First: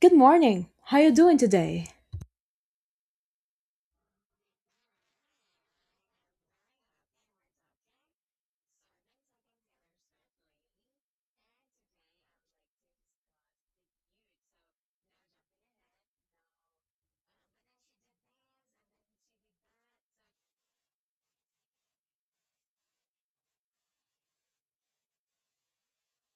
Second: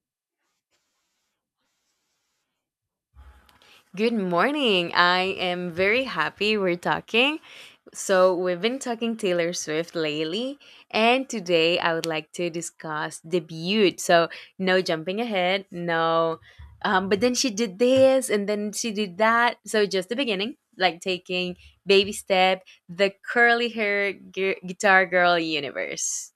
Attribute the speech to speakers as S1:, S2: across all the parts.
S1: Good morning. How you doing today?
S2: Good morning. I am very happy we're talking. So, we've been talking Taylor Swift lately, and today I would like to discuss debut. So, no jumping ahead, no. But then she did this and then she did that. So, just the beginning, like taking baby step, the curly hair guitar girl universe.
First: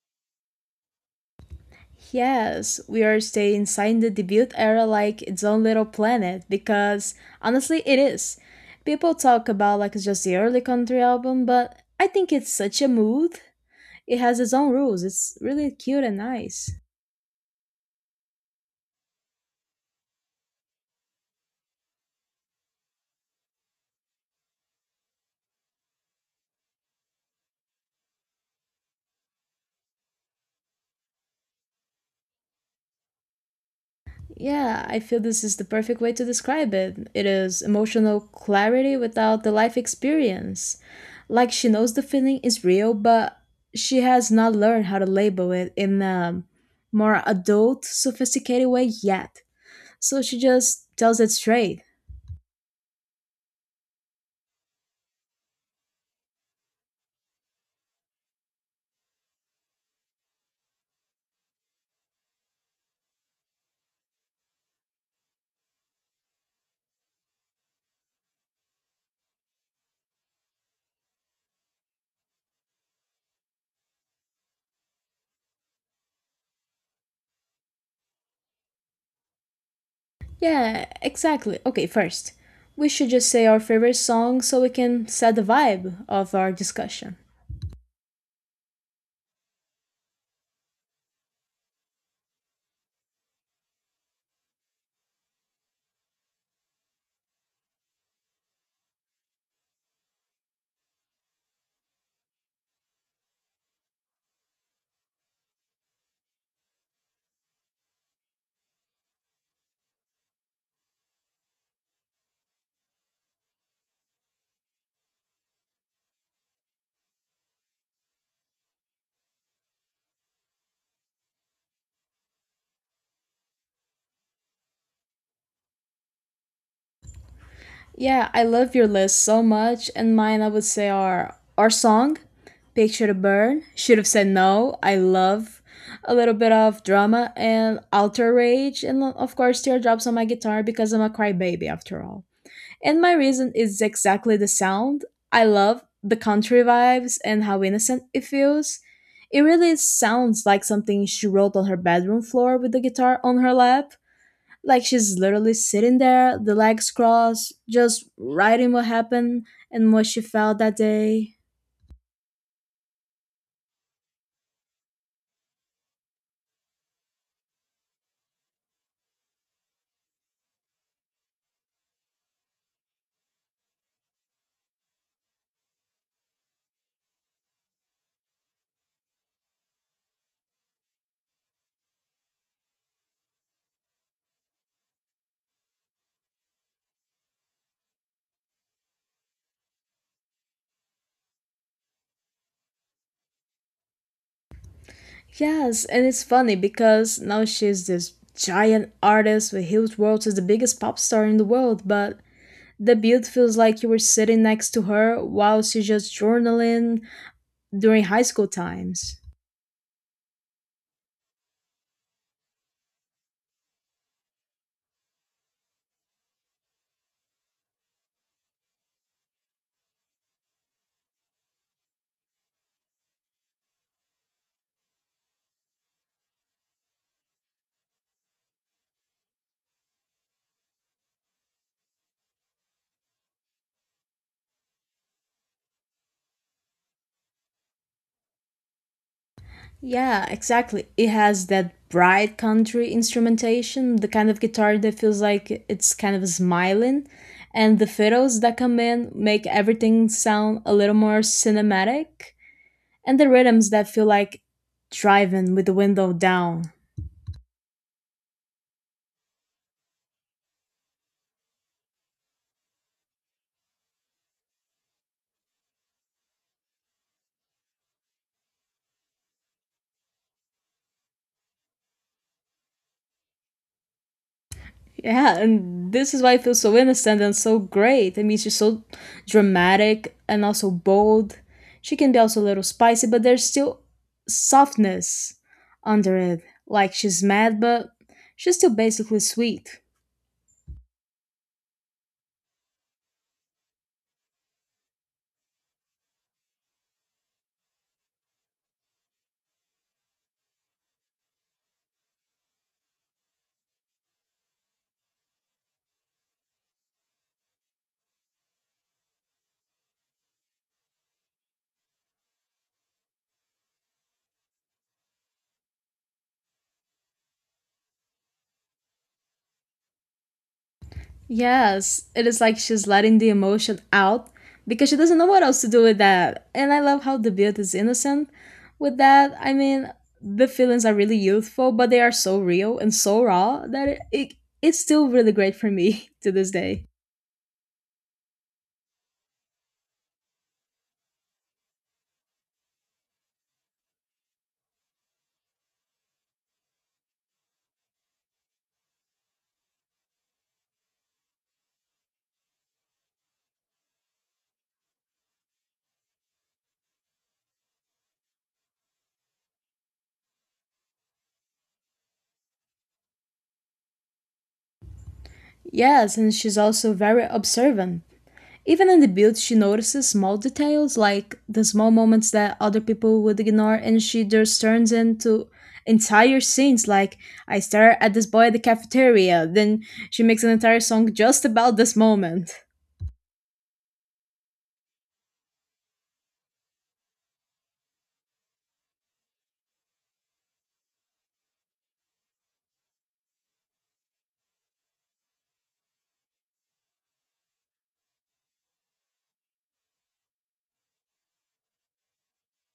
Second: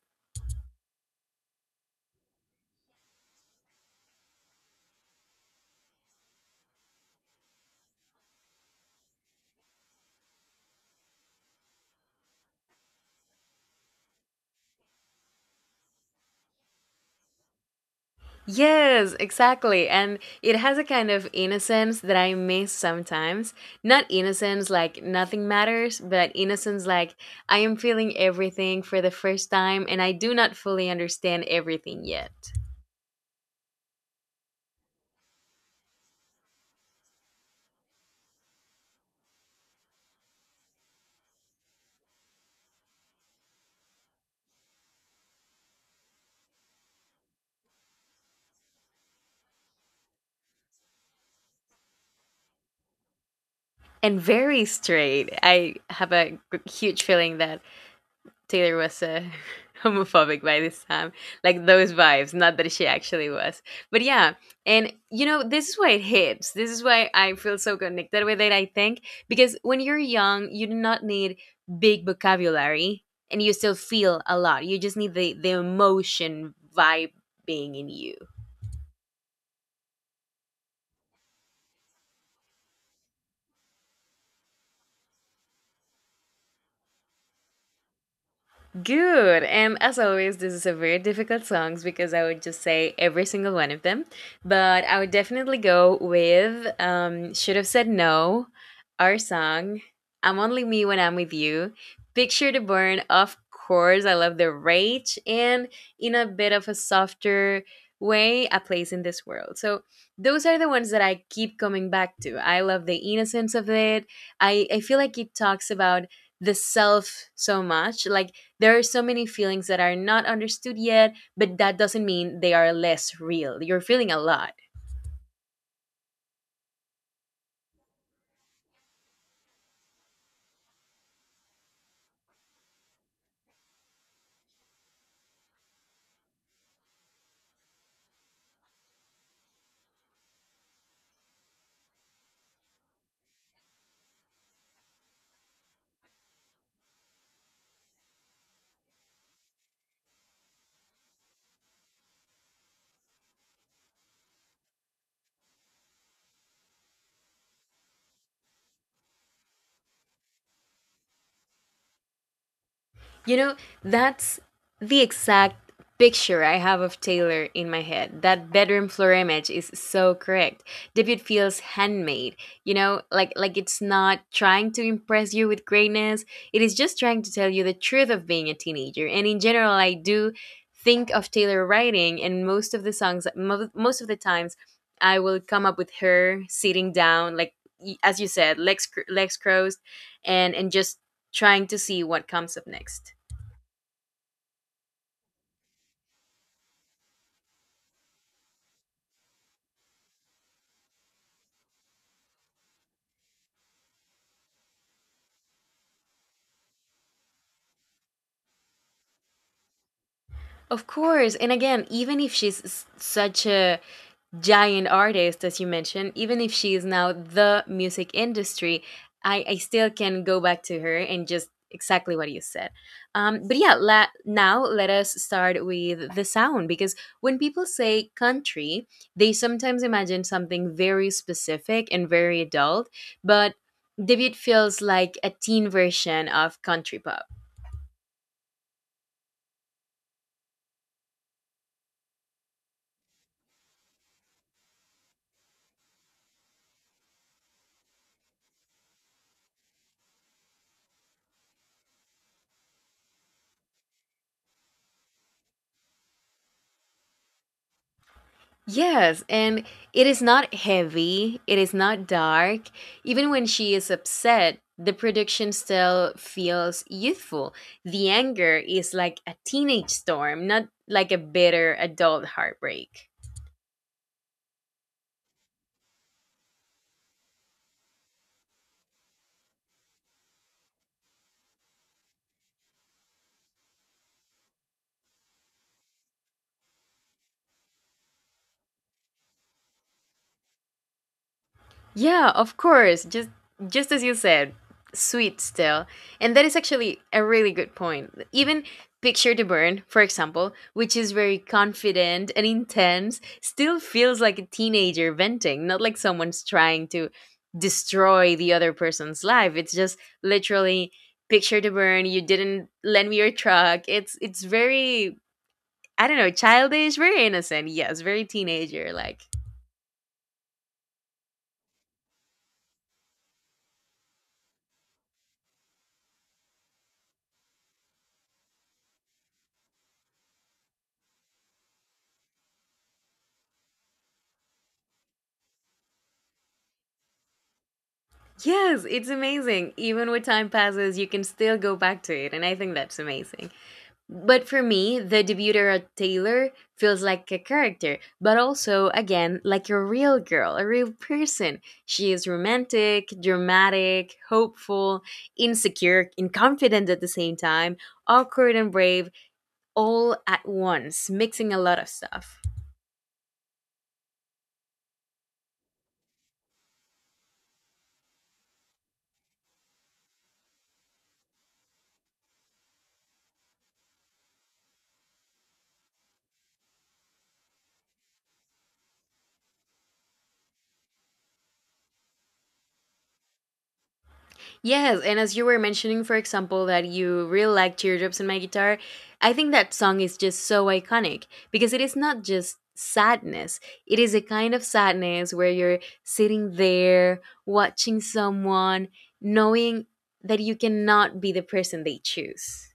S1: Yes, we are staying inside the debut era like its own little planet because honestly it is. People talk about like it's just the early country album, but I think it's such a mood. It has its own rules. It's really cute and nice.
S2: Yes, exactly. And it has a kind of innocence that I miss sometimes. Not innocence like nothing matters, but innocence like I am feeling everything for the first time and I do not fully understand everything yet.
S1: Yeah, I feel this is the perfect way to describe it. It is emotional clarity without the life experience. Like she knows the feeling is real, but she has not learned how to label it in a more adult, sophisticated way yet. So she just tells it straight.
S2: And very straight. I have a huge feeling that Taylor was homophobic by this time, like those vibes. Not that she actually was, but yeah. And you know, this is why it hits. This is why I feel so connected with it. I think because when you're young, you do not need big vocabulary, and you still feel a lot. You just need the emotion vibe being in you.
S1: Yeah, exactly. Okay, first, we should just say our favorite song so we can set the vibe of our discussion.
S2: Good. And as always, this is a very difficult songs because I would just say every single one of them. But I would definitely go with Should Have Said No, Our Song, I'm Only Me When I'm With You, Picture the Burn, of course. I love the rage. And in a bit of a softer way, A Place in This World. So those are the ones that I keep coming back to. I love the innocence of it. I feel like it talks about the self so much. Like, there are so many feelings that are not understood yet, but that doesn't mean they are less real. You're feeling a lot.
S1: Yeah, I love your list so much, and mine I would say are our song, Picture to Burn, Should Have Said No, I love a little bit of drama and alter rage, and of course Teardrops on My Guitar because I'm a crybaby after all. And my reason is exactly the sound. I love the country vibes and how innocent it feels. It really sounds like something she wrote on her bedroom floor with the guitar on her lap. Like she's literally sitting there, the legs crossed, just writing what happened and what she felt that day.
S2: You know, that's the exact picture I have of Taylor in my head. That bedroom floor image is so correct. Debut feels handmade. You know, like it's not trying to impress you with greatness. It is just trying to tell you the truth of being a teenager. And in general, I do think of Taylor writing and most of the songs most of the times I will come up with her sitting down like as you said, legs crossed and just trying to see what comes up next.
S1: Yes, and it's funny because now she's this giant artist with huge world as the biggest pop star in the world, but the build feels like you were sitting next to her while she's just journaling during high school times.
S2: Of course. And again, even if she's such a giant artist, as you mentioned, even if she is now the music industry, I still can go back to her and just exactly what you said. But yeah, now let us start with the sound because when people say country, they sometimes imagine something very specific and very adult, but David feels like a teen version of country pop.
S1: Yeah, exactly. It has that bright country instrumentation, the kind of guitar that feels like it's kind of smiling, and the fiddles that come in make everything sound a little more cinematic, and the rhythms that feel like driving with the window down.
S2: Yes, and it is not heavy, it is not dark. Even when she is upset, the production still feels youthful. The anger is like a teenage storm, not like a bitter adult heartbreak.
S1: Yeah, and this is why it feels so innocent and so great. I mean, she's so dramatic and also bold. She can be also a little spicy, but there's still softness under it. Like she's mad, but she's still basically sweet.
S2: Yeah, of course. Just as you said, sweet still. And that is actually a really good point. Even Picture to Burn, for example, which is very confident and intense, still feels like a teenager venting, not like someone's trying to destroy the other person's life. It's just literally Picture to Burn, you didn't lend me your truck. It's very I don't know, childish, very innocent. Yes, very teenager like.
S1: Yes, it is like she's letting the emotion out because she doesn't know what else to do with that. And I love how the build is innocent with that. I mean, the feelings are really youthful, but they are so real and so raw that it it's still really great for me to this day.
S2: Yes, it's amazing. Even with time passes, you can still go back to it, and I think that's amazing. But for me, the debuter Taylor feels like a character, but also, again, like a real girl, a real person. She is romantic, dramatic, hopeful, insecure, and confident at the same time, awkward and brave, all at once, mixing a lot of stuff.
S1: Yes, and she's also very observant. Even in the build, she notices small details like the small moments that other people would ignore, and she just turns into entire scenes. Like, I stare at this boy at the cafeteria, then she makes an entire song just about this moment.
S2: Yes, and as you were mentioning, for example, that you really like Teardrops in My Guitar, I think that song is just so iconic because it is not just sadness, it is a kind of sadness where you're sitting there watching someone, knowing that you cannot be the person they choose.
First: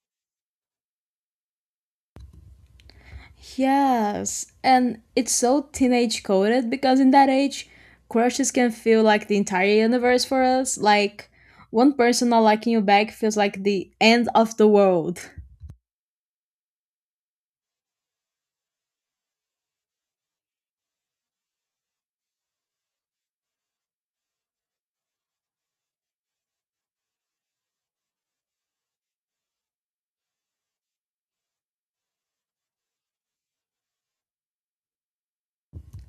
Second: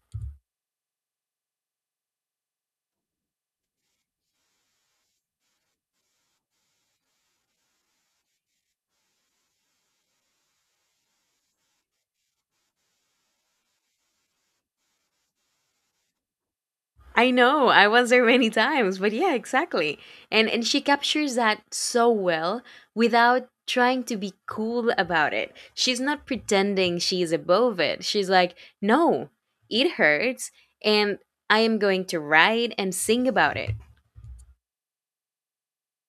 S1: Yes, and it's so teenage coded because in that age, crushes can feel like the entire universe for us. Like, one person not liking you back feels like the end of the world.
S2: I know. I was there many times, but yeah, exactly. And she captures that so well without trying to be cool about it. She's not pretending she's above it. She's like, "No, it hurts and I am going to write and sing about it."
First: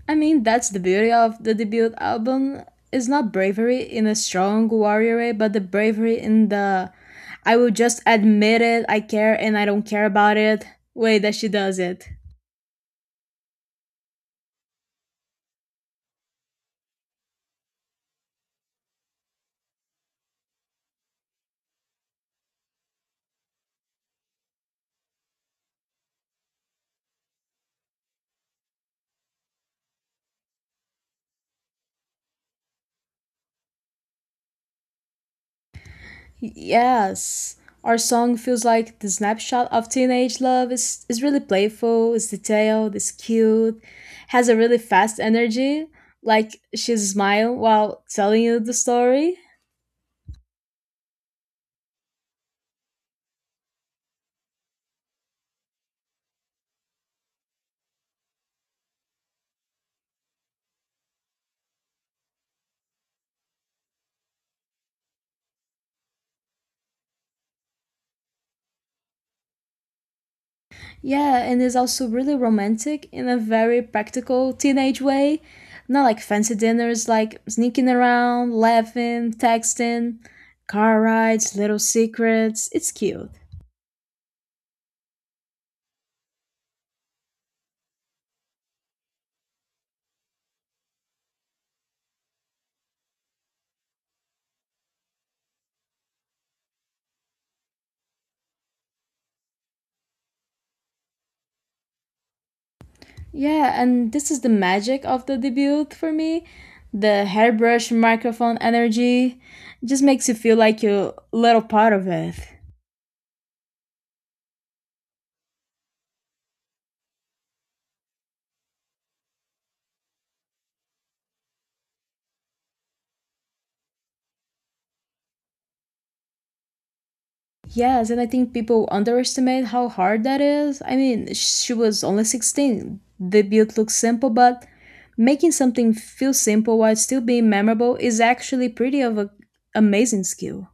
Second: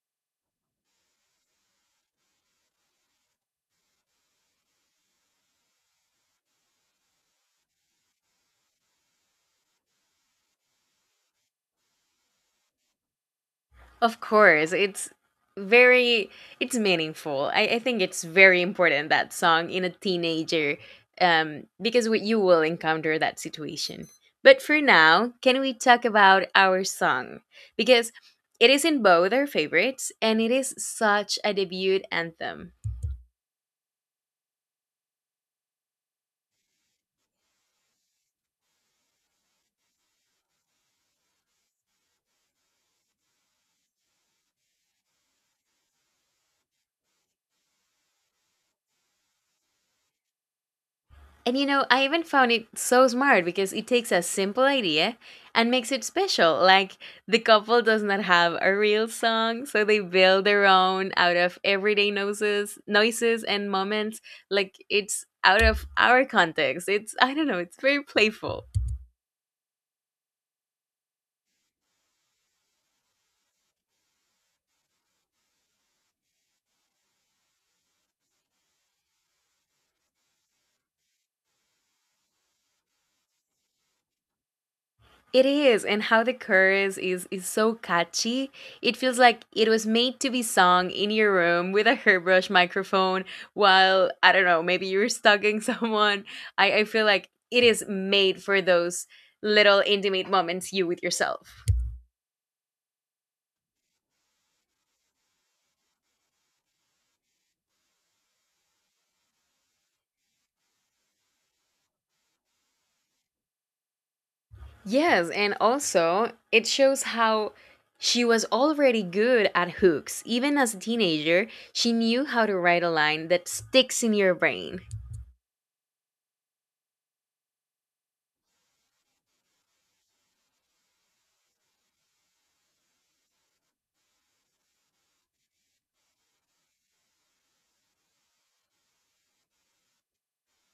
S1: I mean, that's the beauty of the debut album. It's not bravery in a strong warrior way, but the bravery in the I will just admit it, I care and I don't care about it way that she does it.
S2: Of course, it's very it's meaningful. I think it's very important that song in a teenager, because we, you will encounter that situation. But for now, can we talk about Our Song? Because it is in both our favorites, and it is such a debut anthem.
S1: Yes. Our song feels like the snapshot of teenage love. It's really playful, it's detailed, it's cute, has a really fast energy. Like she's smiling while telling you the story.
S2: And you know, I even found it so smart because it takes a simple idea and makes it special. Like the couple does not have a real song, so they build their own out of everyday noises, noises and moments. Like it's out of our context. It's I don't know, it's very playful.
S1: Yeah, and it's also really romantic in a very practical teenage way. Not like fancy dinners, like sneaking around, laughing, texting, car rides, little secrets. It's cute.
S2: It is, and how the chorus is so catchy. It feels like it was made to be sung in your room with a hairbrush microphone while I don't know, maybe you're stalking someone. I feel like it is made for those little intimate moments you with yourself.
S1: Yeah, and this is the magic of the debut for me. The hairbrush microphone energy just makes you feel like you're a little part of it.
S2: Yes, and also it shows how she was already good at hooks. Even as a teenager, she knew how to write a line that sticks in your brain.
S1: Yes, and I think people underestimate how hard that is. I mean, she was only 16. The build looks simple, but making something feel simple while still being memorable is actually pretty of a amazing skill.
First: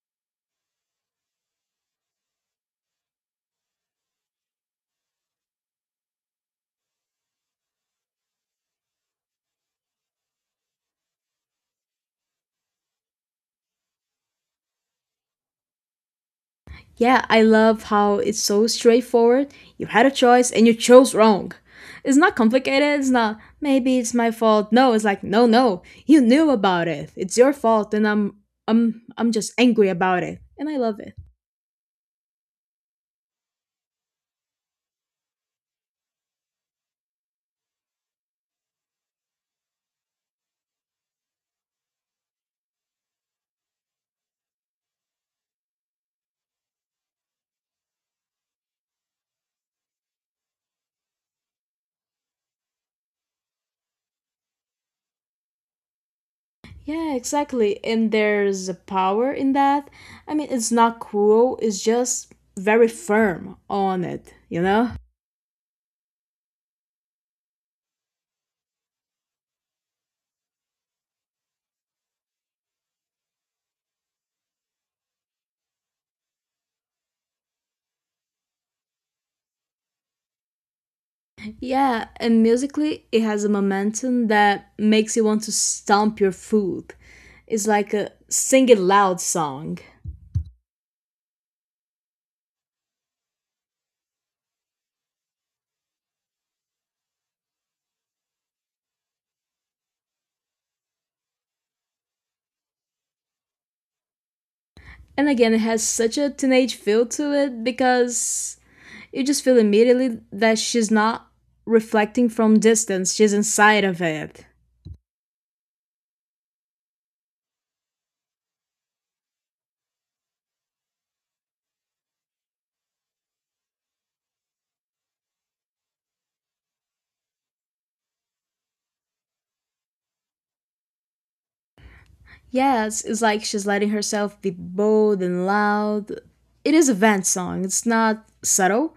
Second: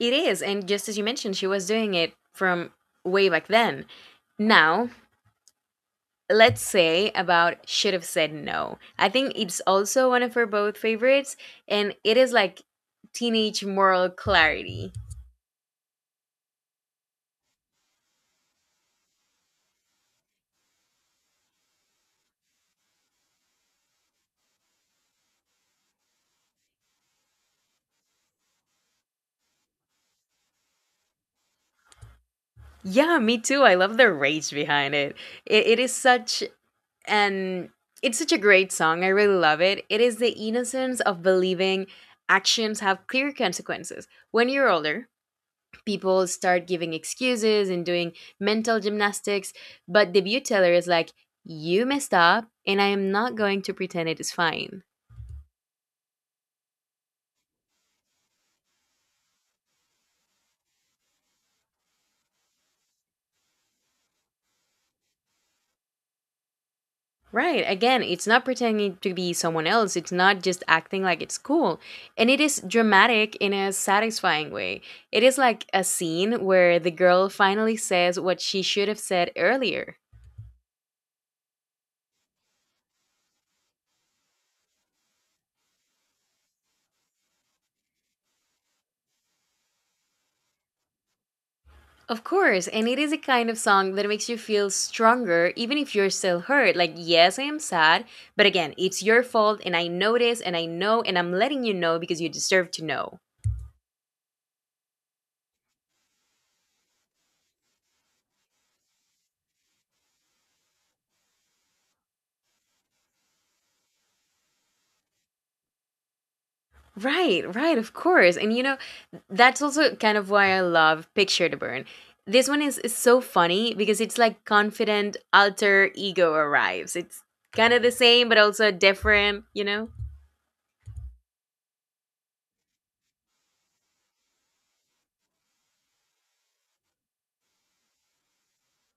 S2: It is, and just as you mentioned, she was doing it from way back then. Now, let's say about Should Have Said No. I think it's also one of her both favorites, and it is like teenage moral clarity.
S1: Yeah, I love how it's so straightforward. You had a choice and you chose wrong. It's not complicated. It's not maybe it's my fault. No, it's like no, no. You knew about it. It's your fault and I'm just angry about it. And I love it.
S2: Yeah, me too. I love the rage behind it. It is such an it's such a great song. I really love it. It is the innocence of believing actions have clear consequences. When you're older, people start giving excuses and doing mental gymnastics, but the view teller is like, you messed up and I am not going to pretend it is fine.
S1: Yeah, exactly. And there's a power in that. I mean, it's not cruel, it's just very firm on it, you know?
S2: Right, again, it's not pretending to be someone else, it's not just acting like it's cool, and it is dramatic in a satisfying way. It is like a scene where the girl finally says what she should have said earlier.
S1: Yeah, and musically, it has a momentum that makes you want to stomp your foot. It's like a sing it loud song.
S2: Of course, and it is a kind of song that makes you feel stronger even if you're still hurt. Like, yes, I am sad, but again, it's your fault, and I know this, and I know, and I'm letting you know because you deserve to know.
S1: And again, it has such a teenage feel to it because you just feel immediately that she's not reflecting from distance, she's inside of it.
S2: Right, right, of course. And you know, that's also kind of why I love Picture to Burn. This one is so funny because it's like confident alter ego arrives. It's kind of the same, but also different, you know?
S1: Yes, it's like she's letting herself be bold and loud. It is a vent song. It's not subtle,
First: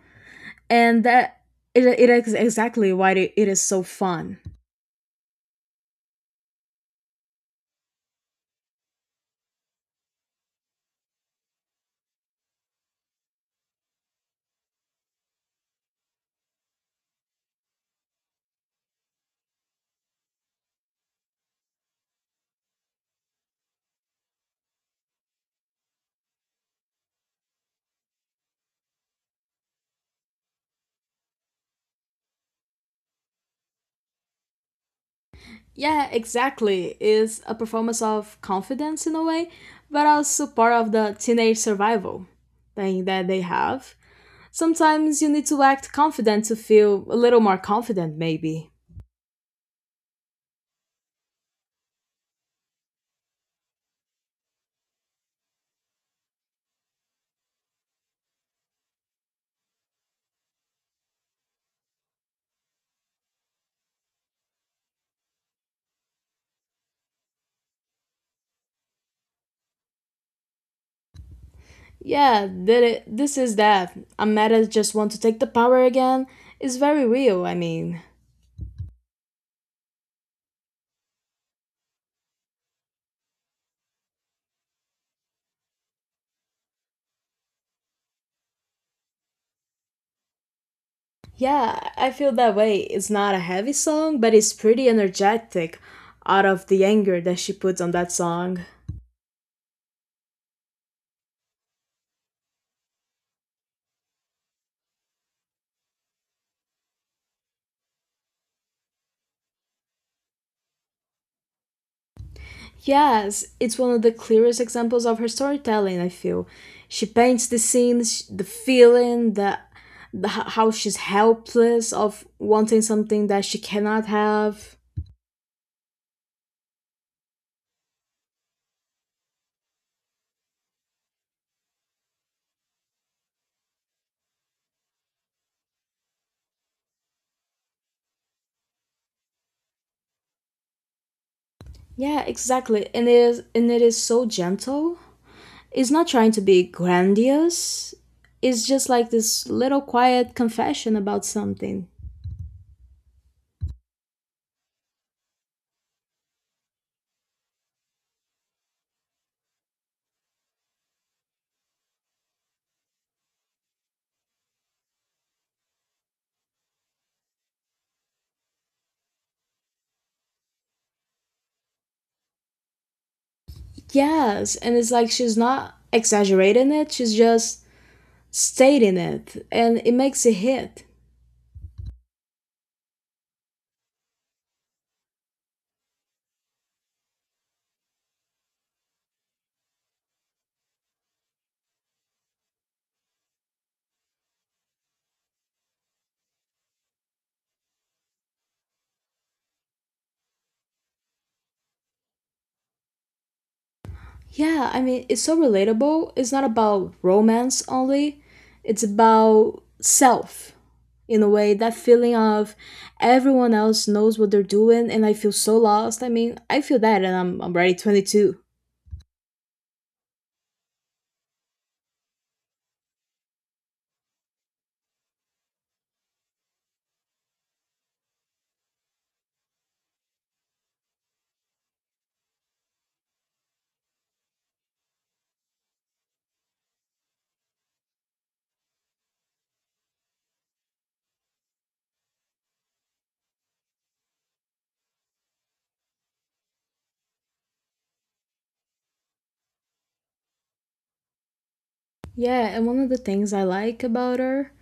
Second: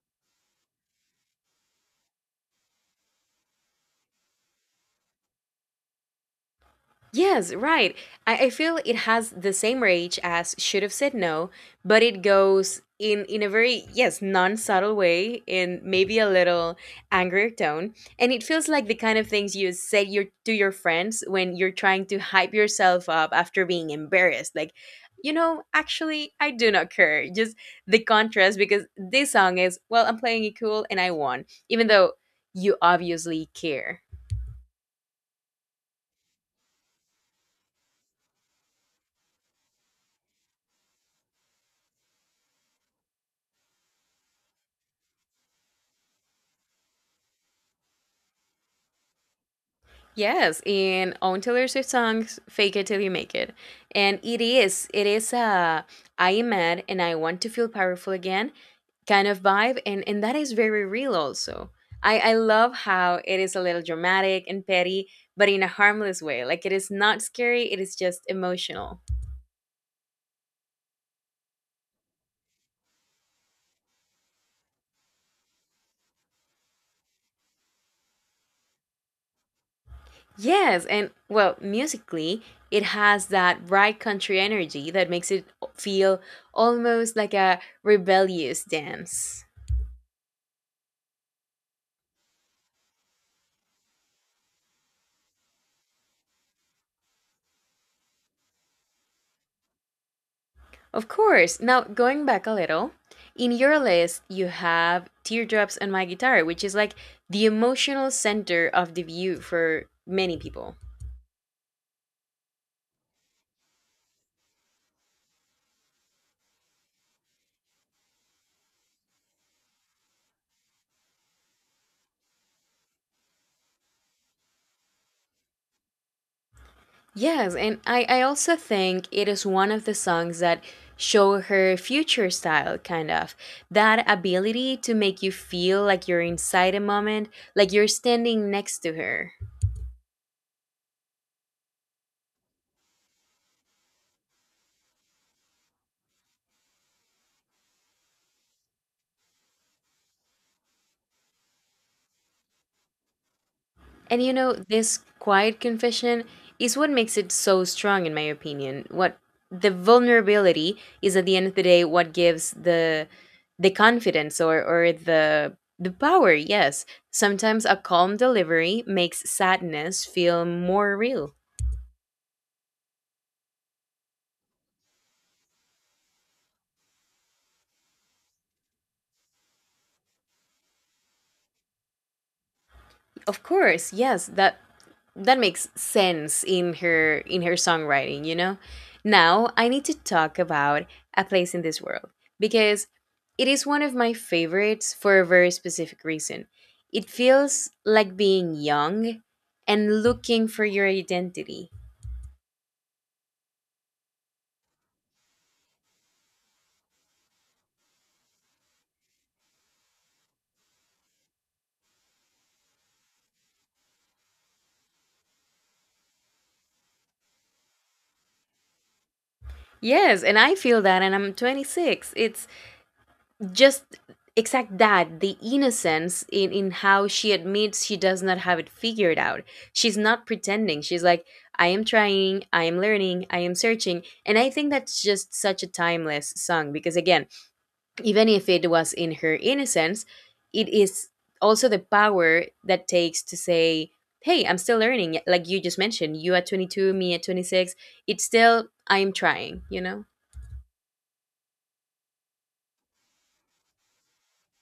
S1: and that it is exactly why it is so fun.
S2: Yes, right. I feel it has the same rage as Should Have Said No, but it goes in a very yes non subtle way, in maybe a little angrier tone, and it feels like the kind of things you say your to your friends when you're trying to hype yourself up after being embarrassed, like. You know, actually, I do not care. Just the contrast, because this song is, well, I'm playing it cool and I won, even though you obviously care.
S1: Yeah, exactly. It's a performance of confidence in a way, but also part of the teenage survival thing that they have. Sometimes you need to act confident to feel a little more confident, maybe.
S2: Yes, in on Taylor Swift songs, "Fake It Till You Make It," and it is a I am mad and I want to feel powerful again kind of vibe, and that is very real also. I love how it is a little dramatic and petty, but in a harmless way. Like it is not scary; it is just emotional.
S1: Yeah, this is that. I'm mad I just want to take the power again. It's very real, I mean.
S2: Yes, and well, musically, it has that bright country energy that makes it feel almost like a rebellious dance.
S1: Yeah, I feel that way. It's not a heavy song, but it's pretty energetic out of the anger that she puts on that song.
S2: Of course. Now, going back a little, in your list, you have Teardrops on My Guitar, which is like the emotional center of the view for many people.
S1: Yes, it's one of the clearest examples of her storytelling, I feel. She paints the scenes, the feeling, how she's helpless of wanting something that she cannot have.
S2: Yes, and I also think it is one of the songs that show her future style, kind of. That ability to make you feel like you're inside a moment, like you're standing next to her.
S1: Yeah, exactly. And it is so gentle. It's not trying to be grandiose. It's just like this little quiet confession about something.
S2: And you know, this quiet confession is what makes it so strong, in my opinion. What the vulnerability is at the end of the day, what gives the confidence or the power. Yes, sometimes a calm delivery makes sadness feel more real.
S1: Yes, and it's like she's not exaggerating it, she's just stating it, and it makes a hit.
S2: Of course, yes, that makes sense in her songwriting. Now I need to talk about A Place in This World, because it is one of my favorites for a very specific reason. It feels like being young and looking for your identity.
S1: Yeah, I mean, it's so relatable. It's not about romance only, it's about self in a way. That feeling of everyone else knows what they're doing, and I feel so lost. I mean, I feel that, and I'm already 22.
S2: Yes, and I feel that, and I'm 26. It's just exact, that the innocence in how she admits she does not have it figured out. She's not pretending. She's like, I am trying, I am learning, I am searching. And I think that's just such a timeless song because, again, even if it was in her innocence, it is also the power that takes to say, hey, I'm still learning. Like you just mentioned, you at 22, me at 26, it's still I am trying,
S1: Yeah, and one of the things I like about her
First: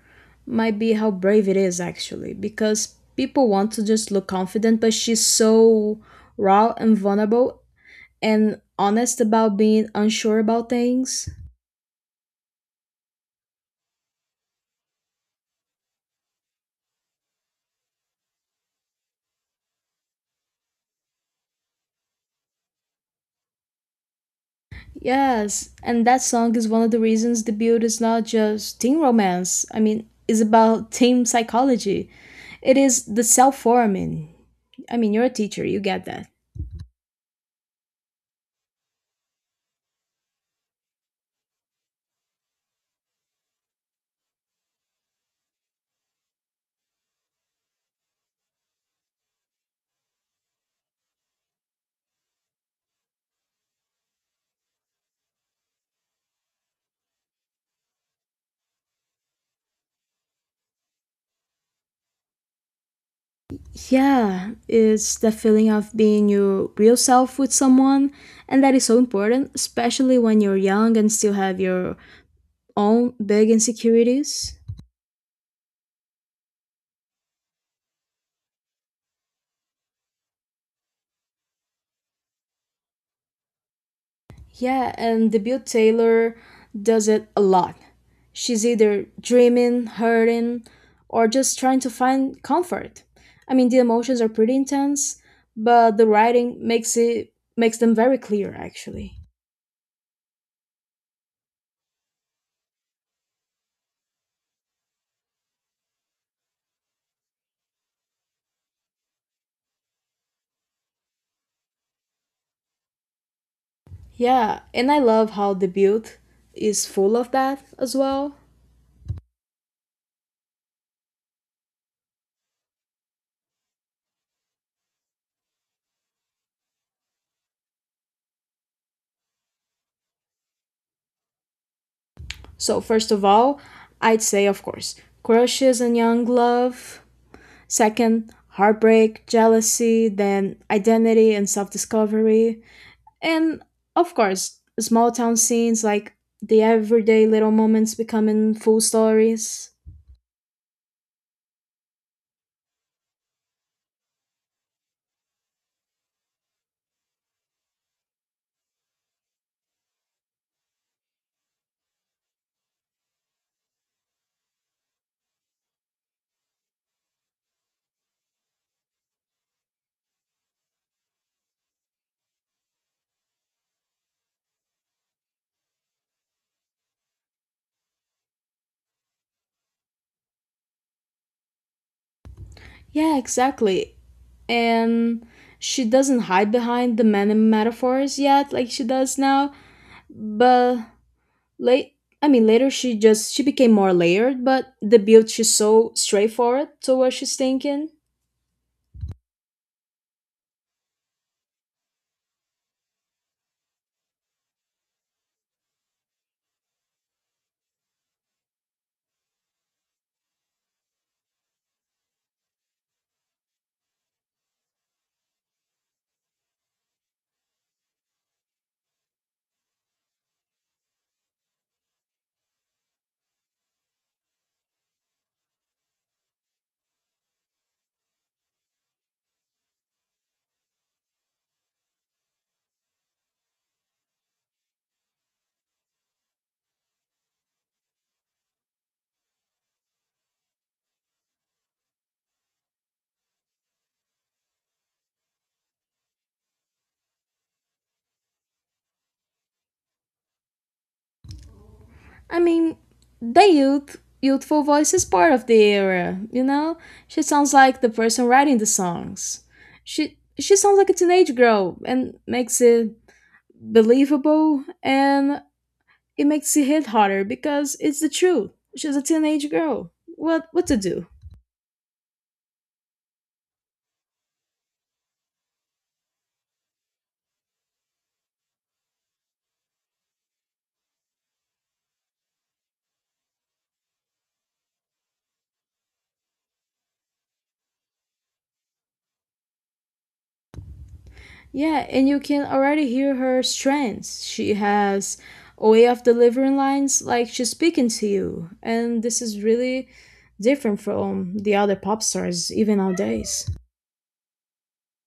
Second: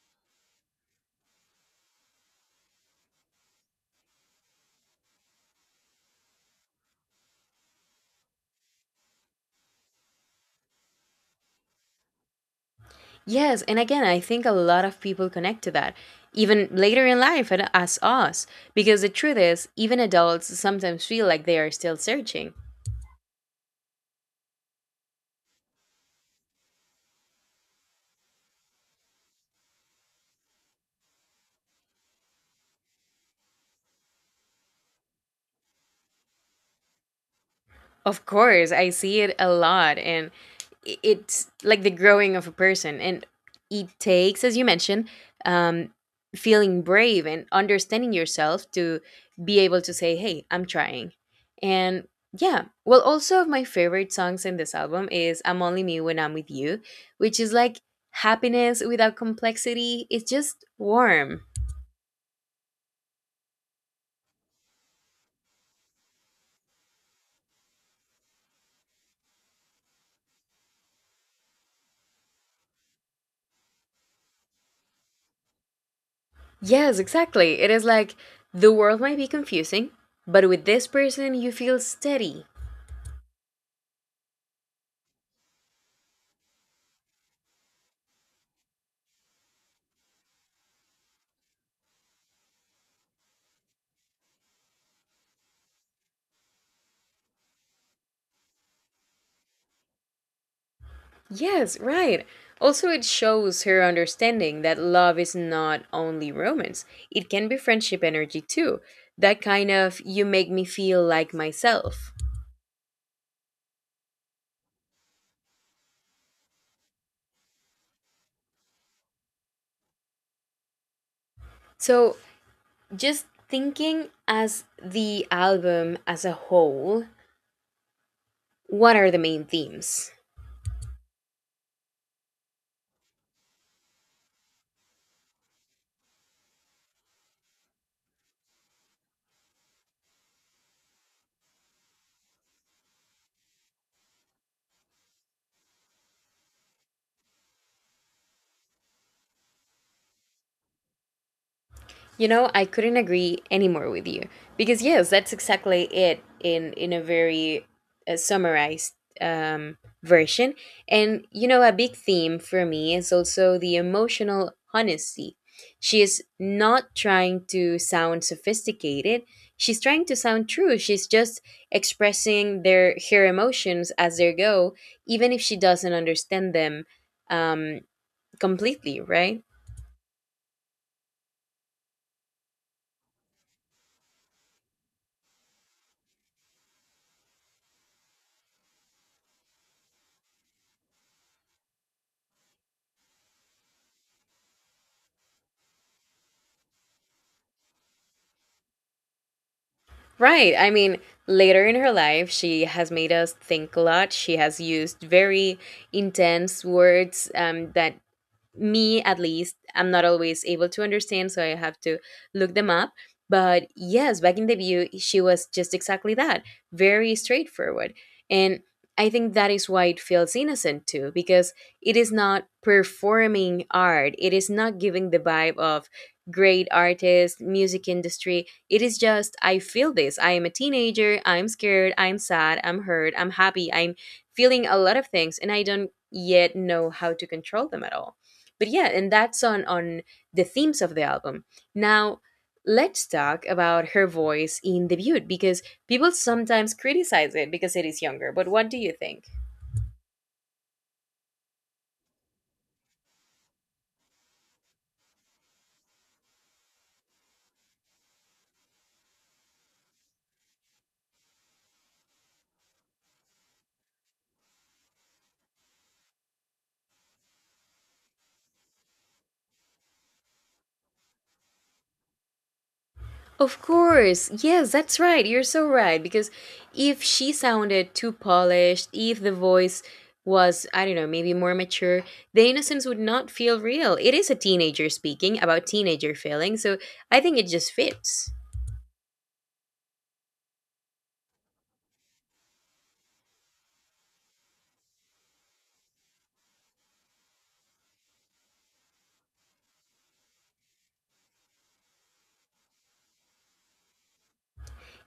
S1: might be how brave it is actually, because people want to just look confident, but she's so raw and vulnerable and honest about being unsure about things.
S2: Yes, and again, I think a lot of people connect to that even later in life and as us, because the truth is, even adults sometimes feel like they are still searching.
S1: Yes, and that song is one of the reasons the build is not just teen romance. I mean, it's about teen psychology. It is the self-forming. I mean, you're a teacher, you get that.
S2: Of course, I see it a lot, and it's like the growing of a person. And it takes, as you mentioned, um feeling brave and understanding yourself to be able to say, hey, I'm trying. And yeah, well, also of my favorite songs in this album is I'm Only Me When I'm With You, which is like happiness without complexity. It's just warm.
S1: Yeah, it's the feeling of being your real self with someone, and that is so important, especially when you're young and still have your own big insecurities.
S2: Yes, exactly. It is like the world might be confusing, but with this person you feel steady.
S1: Yeah, and Debut Taylor does it a lot. She's either dreaming, hurting, or just trying to find comfort. I mean, the emotions are pretty intense, but the writing makes it makes them very clear actually.
S2: Yes, right. Also, it shows her understanding that love is not only romance, it can be friendship energy too. That kind of you make me feel like myself.
S1: Yeah, and I love how Debut is full of that as well.
S2: So, just thinking as the album as a whole, what are the main themes?
S1: So, first of all, I'd say, of course, crushes and young love. Second, heartbreak, jealousy, then identity and self discovery. And, of course, small town scenes like the everyday little moments becoming full stories.
S2: You know, I couldn't agree any more with you, because yes, that's exactly it, in a very summarized um, version. And you know, a big theme for me is also the emotional honesty. She is not trying to sound sophisticated. She's trying to sound true. She's just expressing their her emotions as they go, even if she doesn't understand them um, completely, right?
S1: Yeah, exactly. And she doesn't hide behind the many metaphors yet like she does now, but late I mean later she just she became more layered but the build she's so straightforward to what she's thinking.
S2: Right. I mean, later in her life, she has made us think a lot. She has used very intense words, that me, at least, I'm not always able to understand, so I have to look them up. But yes, back in the view she was just exactly that, very straightforward. And I think that is why it feels innocent too, because it is not performing art, it is not giving the vibe of great artist music industry. It is just, I feel this, I am a teenager, I'm scared, I'm sad, I'm hurt, I'm happy, I'm feeling a lot of things, and I don't yet know how to control them at all. But yeah, and that's on the themes of the album. Now let's talk about her voice in debut, because people sometimes criticize it because it is younger, but what do you think?
S1: I mean the youthful voice is part of the era, you know. She sounds like the person writing the songs. She sounds like a teenage girl and makes it believable, and it makes it hit harder because it's the truth. She's a teenage girl, what to do.
S2: Of course, yes, that's right, you're so right, because if she sounded too polished, if the voice was, I don't know, maybe more mature, the innocence would not feel real. It is a teenager speaking about teenager feelings, so I think it just fits.
S1: Yeah, and you can already hear her strength. She has a way of delivering lines like she's speaking to you, and this is really different from the other pop stars, even nowadays.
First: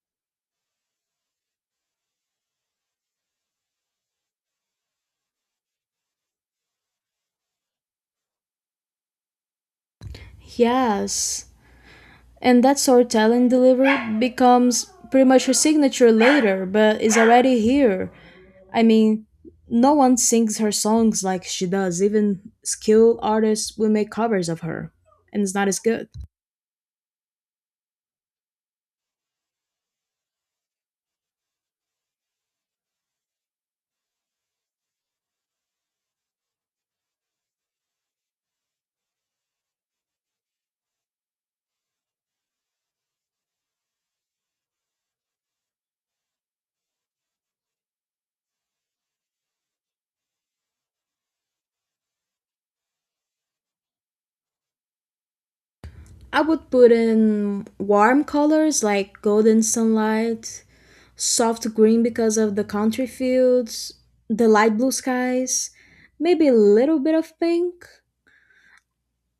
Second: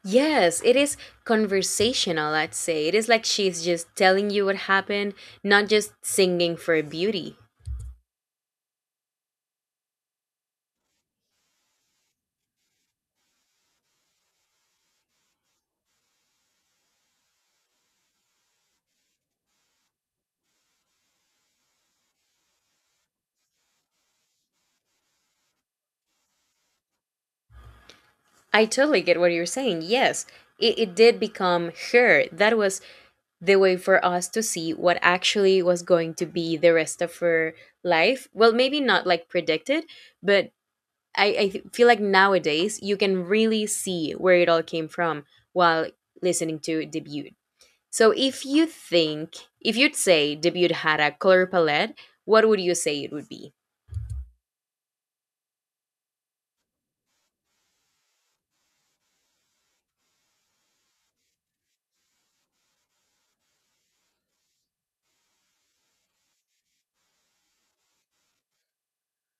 S2: Yes, it is conversational, I'd say. It is like she's just telling you what happened, not just singing for beauty.
S1: Yes, and that storytelling delivery becomes pretty much her signature later, but is already here. I mean, no one sings her songs like she does, even skilled artists will make covers of her, and it's not as good.
S2: I totally get what you're saying. Yes, it did become her. That was the way for us to see what actually was going to be the rest of her life. Well, maybe not like predicted, but I feel like nowadays you can really see where it all came from while listening to debut. So if you think, if you'd say debut had a color palette, what would you say it would be?
S1: I would put in warm colors like golden sunlight, soft green because of the country fields, the light blue skies, maybe a little bit of pink.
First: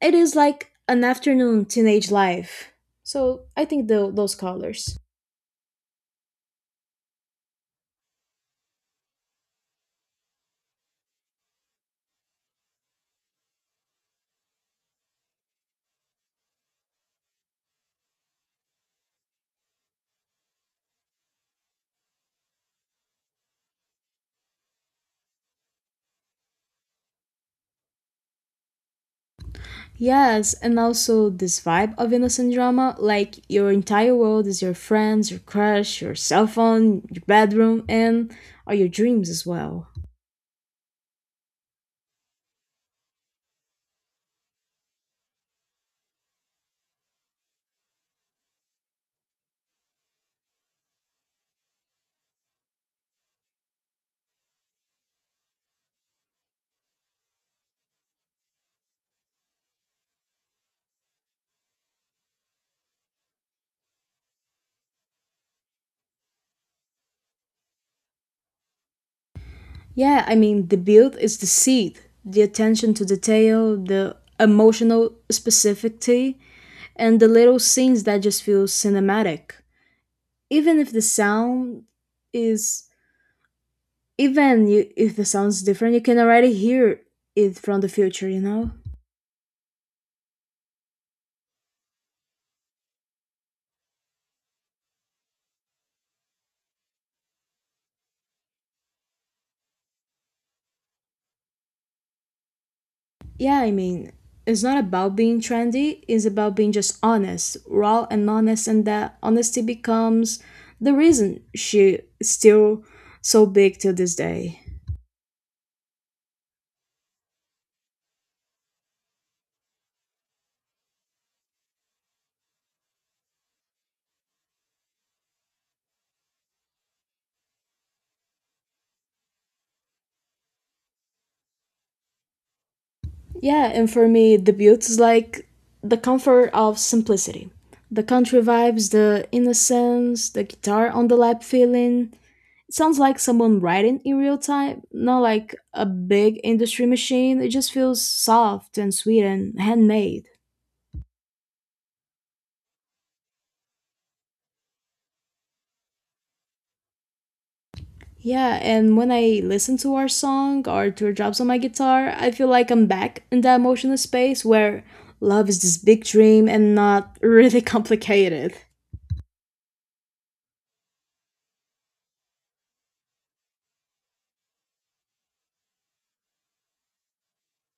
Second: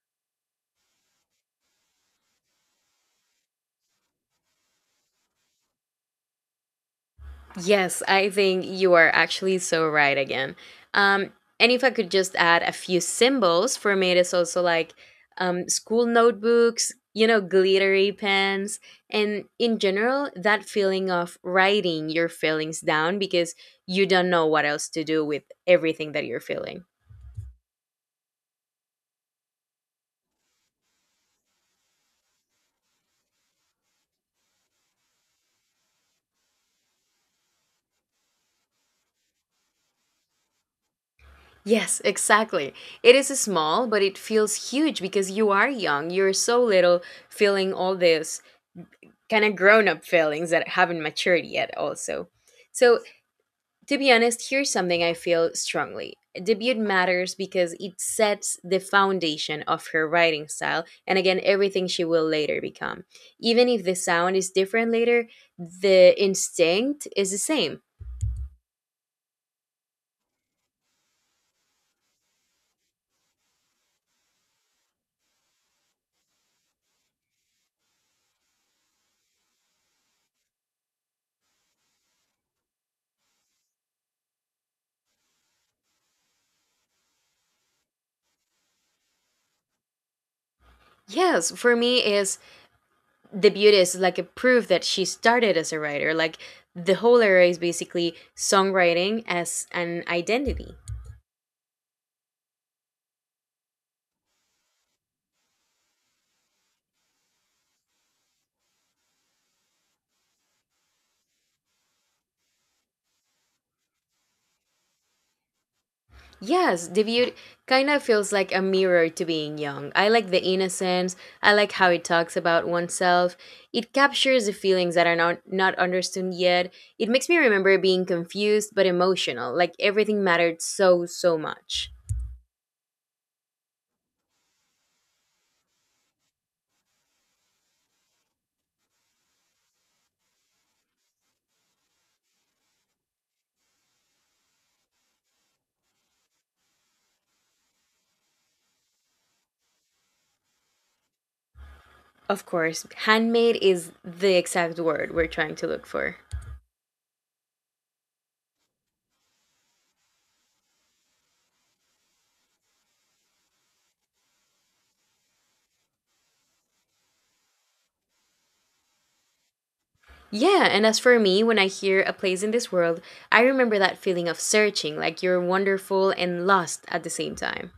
S1: It is like an afternoon teenage life. So I think those colors.
S2: Yes, I think you are actually so right again. Um, and if I could just add a few symbols, for me, it's also like, school notebooks, you know, glittery pens, and in general, that feeling of writing your feelings down because you don't know what else to do with everything that you're feeling.
S1: Yes, and also this vibe of innocent drama like your entire world is your friends, your crush, your cell phone, your bedroom, and all your dreams as well.
S2: Yes, exactly. It is small, but it feels huge because you are young. You're so little, feeling all this kind of grown up feelings that haven't matured yet, also. So, to be honest, here's something I feel strongly. Debut matters because it sets the foundation of her writing style, and again, everything she will later become. Even if the sound is different later, the instinct is the same.
S1: Yeah, I mean, the build is the seed, the attention to detail, the emotional specificity, and the little scenes that just feel cinematic. Even if the sound is, even you, if the sound's different, you can already hear it from the future, you know?
S2: Yes, for me, is the beauty is like a proof that she started as a writer. Like the whole era is basically songwriting as an identity.
S1: Yeah, I mean, it's not about being trendy, it's about being just honest, raw and honest, and that honesty becomes the reason she's still so big till this day.
S2: Yes, the beauty kind of feels like a mirror to being young. I like the innocence, I like how it talks about oneself. It captures the feelings that are not understood yet. It makes me remember being confused but emotional, like everything mattered so so much.
S1: Yeah, and for me, the beauty is like the comfort of simplicity. The country vibes, the innocence, the guitar on the lap feeling. It sounds like someone writing in real time, not like a big industry machine. It just feels soft and sweet and handmade.
S2: Of course, handmade is the exact word we're trying to look for.
S1: Yeah, and when I listen to our song or to drops on my guitar, I feel like I'm back in that emotional space where love is this big dream and not really complicated.
S2: Yeah, and as for me, when I hear A Place in This World, I remember that feeling of searching, like you're wonderful and lost at the same time.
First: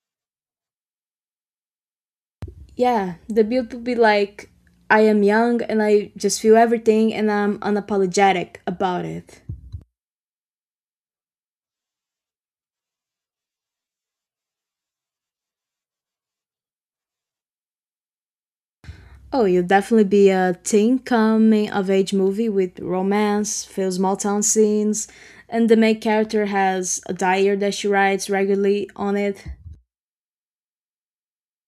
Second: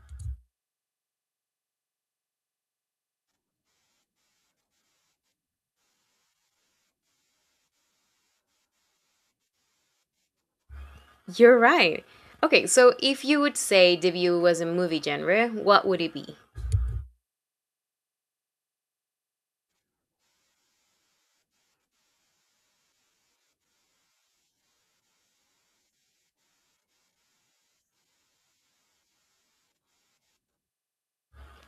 S1: Yeah, the build would be like I am young and I just feel everything and I'm unapologetic about it.
S2: You're right. Okay, so if you would say debut was a movie genre, what would it be?
S1: Oh, you'll definitely be a teen coming of age movie with romance, few small town scenes, and the main character has a diary that she writes regularly on it.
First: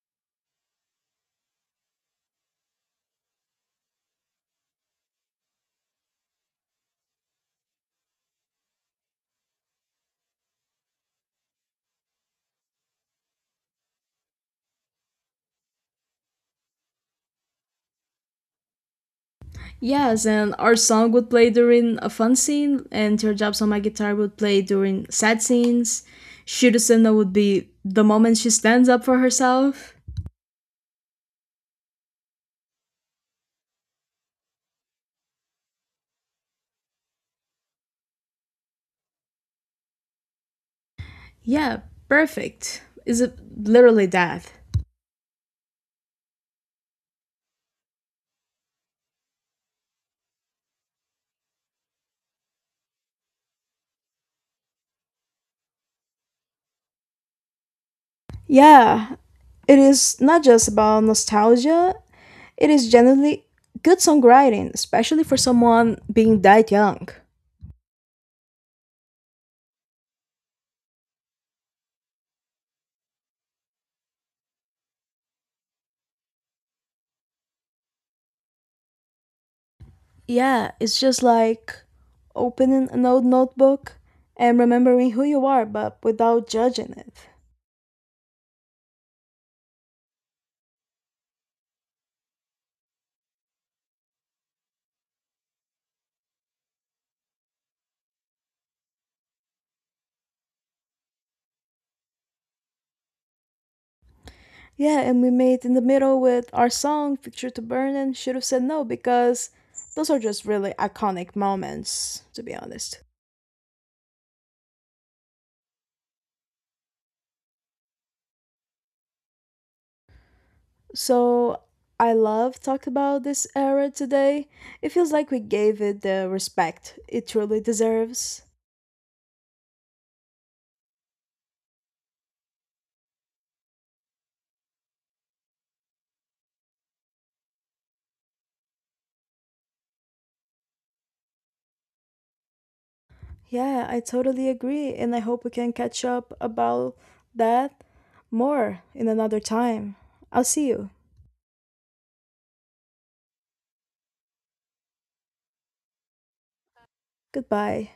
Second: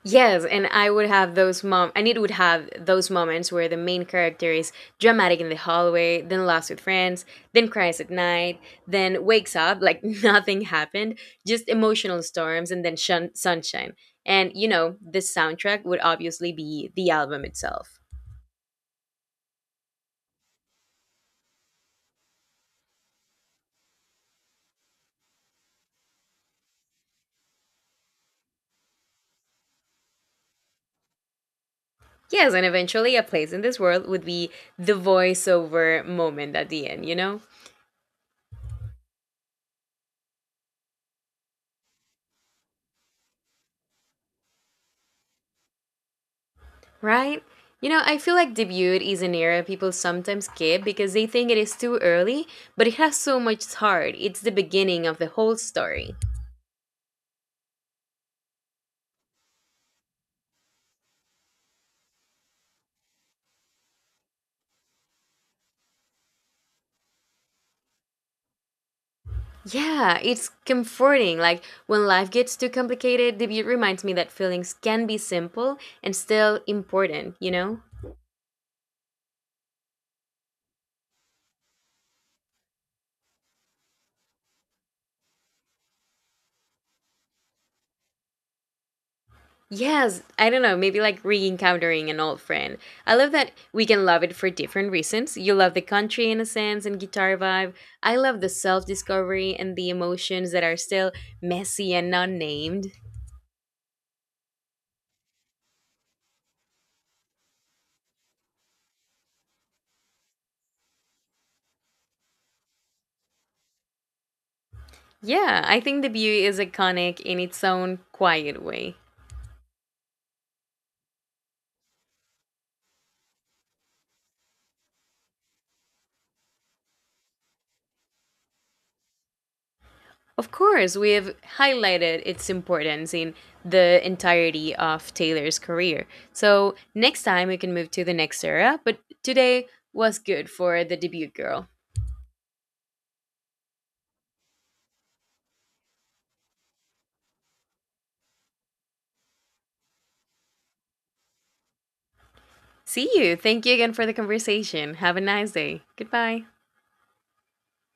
S2: Yes, and I would have those mom, and it would have those moments where the main character is dramatic in the hallway, then laughs with friends, then cries at night, then wakes up like nothing happened, just emotional storms and then sunshine. And you know, the soundtrack would obviously be the album itself.
S1: Yes, and our song would play during a fun scene, and Teardrops on My Guitar would play during sad scenes. Shirusena would be the moment she stands up for herself.
S2: Yes, and eventually A Place in This World would be the voiceover moment at the end, you know?
S1: Yeah, perfect. Is it literally that?
S2: Right? You know, I feel like debut is an era people sometimes skip because they think it is too early, but it has so much heart. It's the beginning of the whole story.
S1: Yeah, it is not just about nostalgia, it is generally good songwriting, especially for someone being that young.
S2: Yeah, it's comforting. Like when life gets too complicated, debut reminds me that feelings can be simple and still important, you know?
S1: Yeah, it's just like opening an old notebook and remembering who you are, but without judging it.
S2: Yes, I don't know, maybe like re encountering an old friend. I love that we can love it for different reasons. You love the country innocence and guitar vibe. I love the self discovery and the emotions that are still messy and not named.
S1: Yeah, and we made in the middle with our song "Picture to Burn" and should have said no because those are just really iconic moments, to be honest.
S2: Yeah, I think the beauty is iconic in its own quiet way.
S1: So I love talked about this era today. It feels like we gave it the respect it truly deserves.
S2: Of course, we have highlighted its importance in the entirety of Taylor's career. So next time we can move to the next era, but today was good for the debut girl.
S1: Yeah, I totally agree, and I hope we can catch up about that more in another time. I'll see you.
S2: See you. Thank you again for the conversation. Have a nice day. Goodbye.
S1: Goodbye.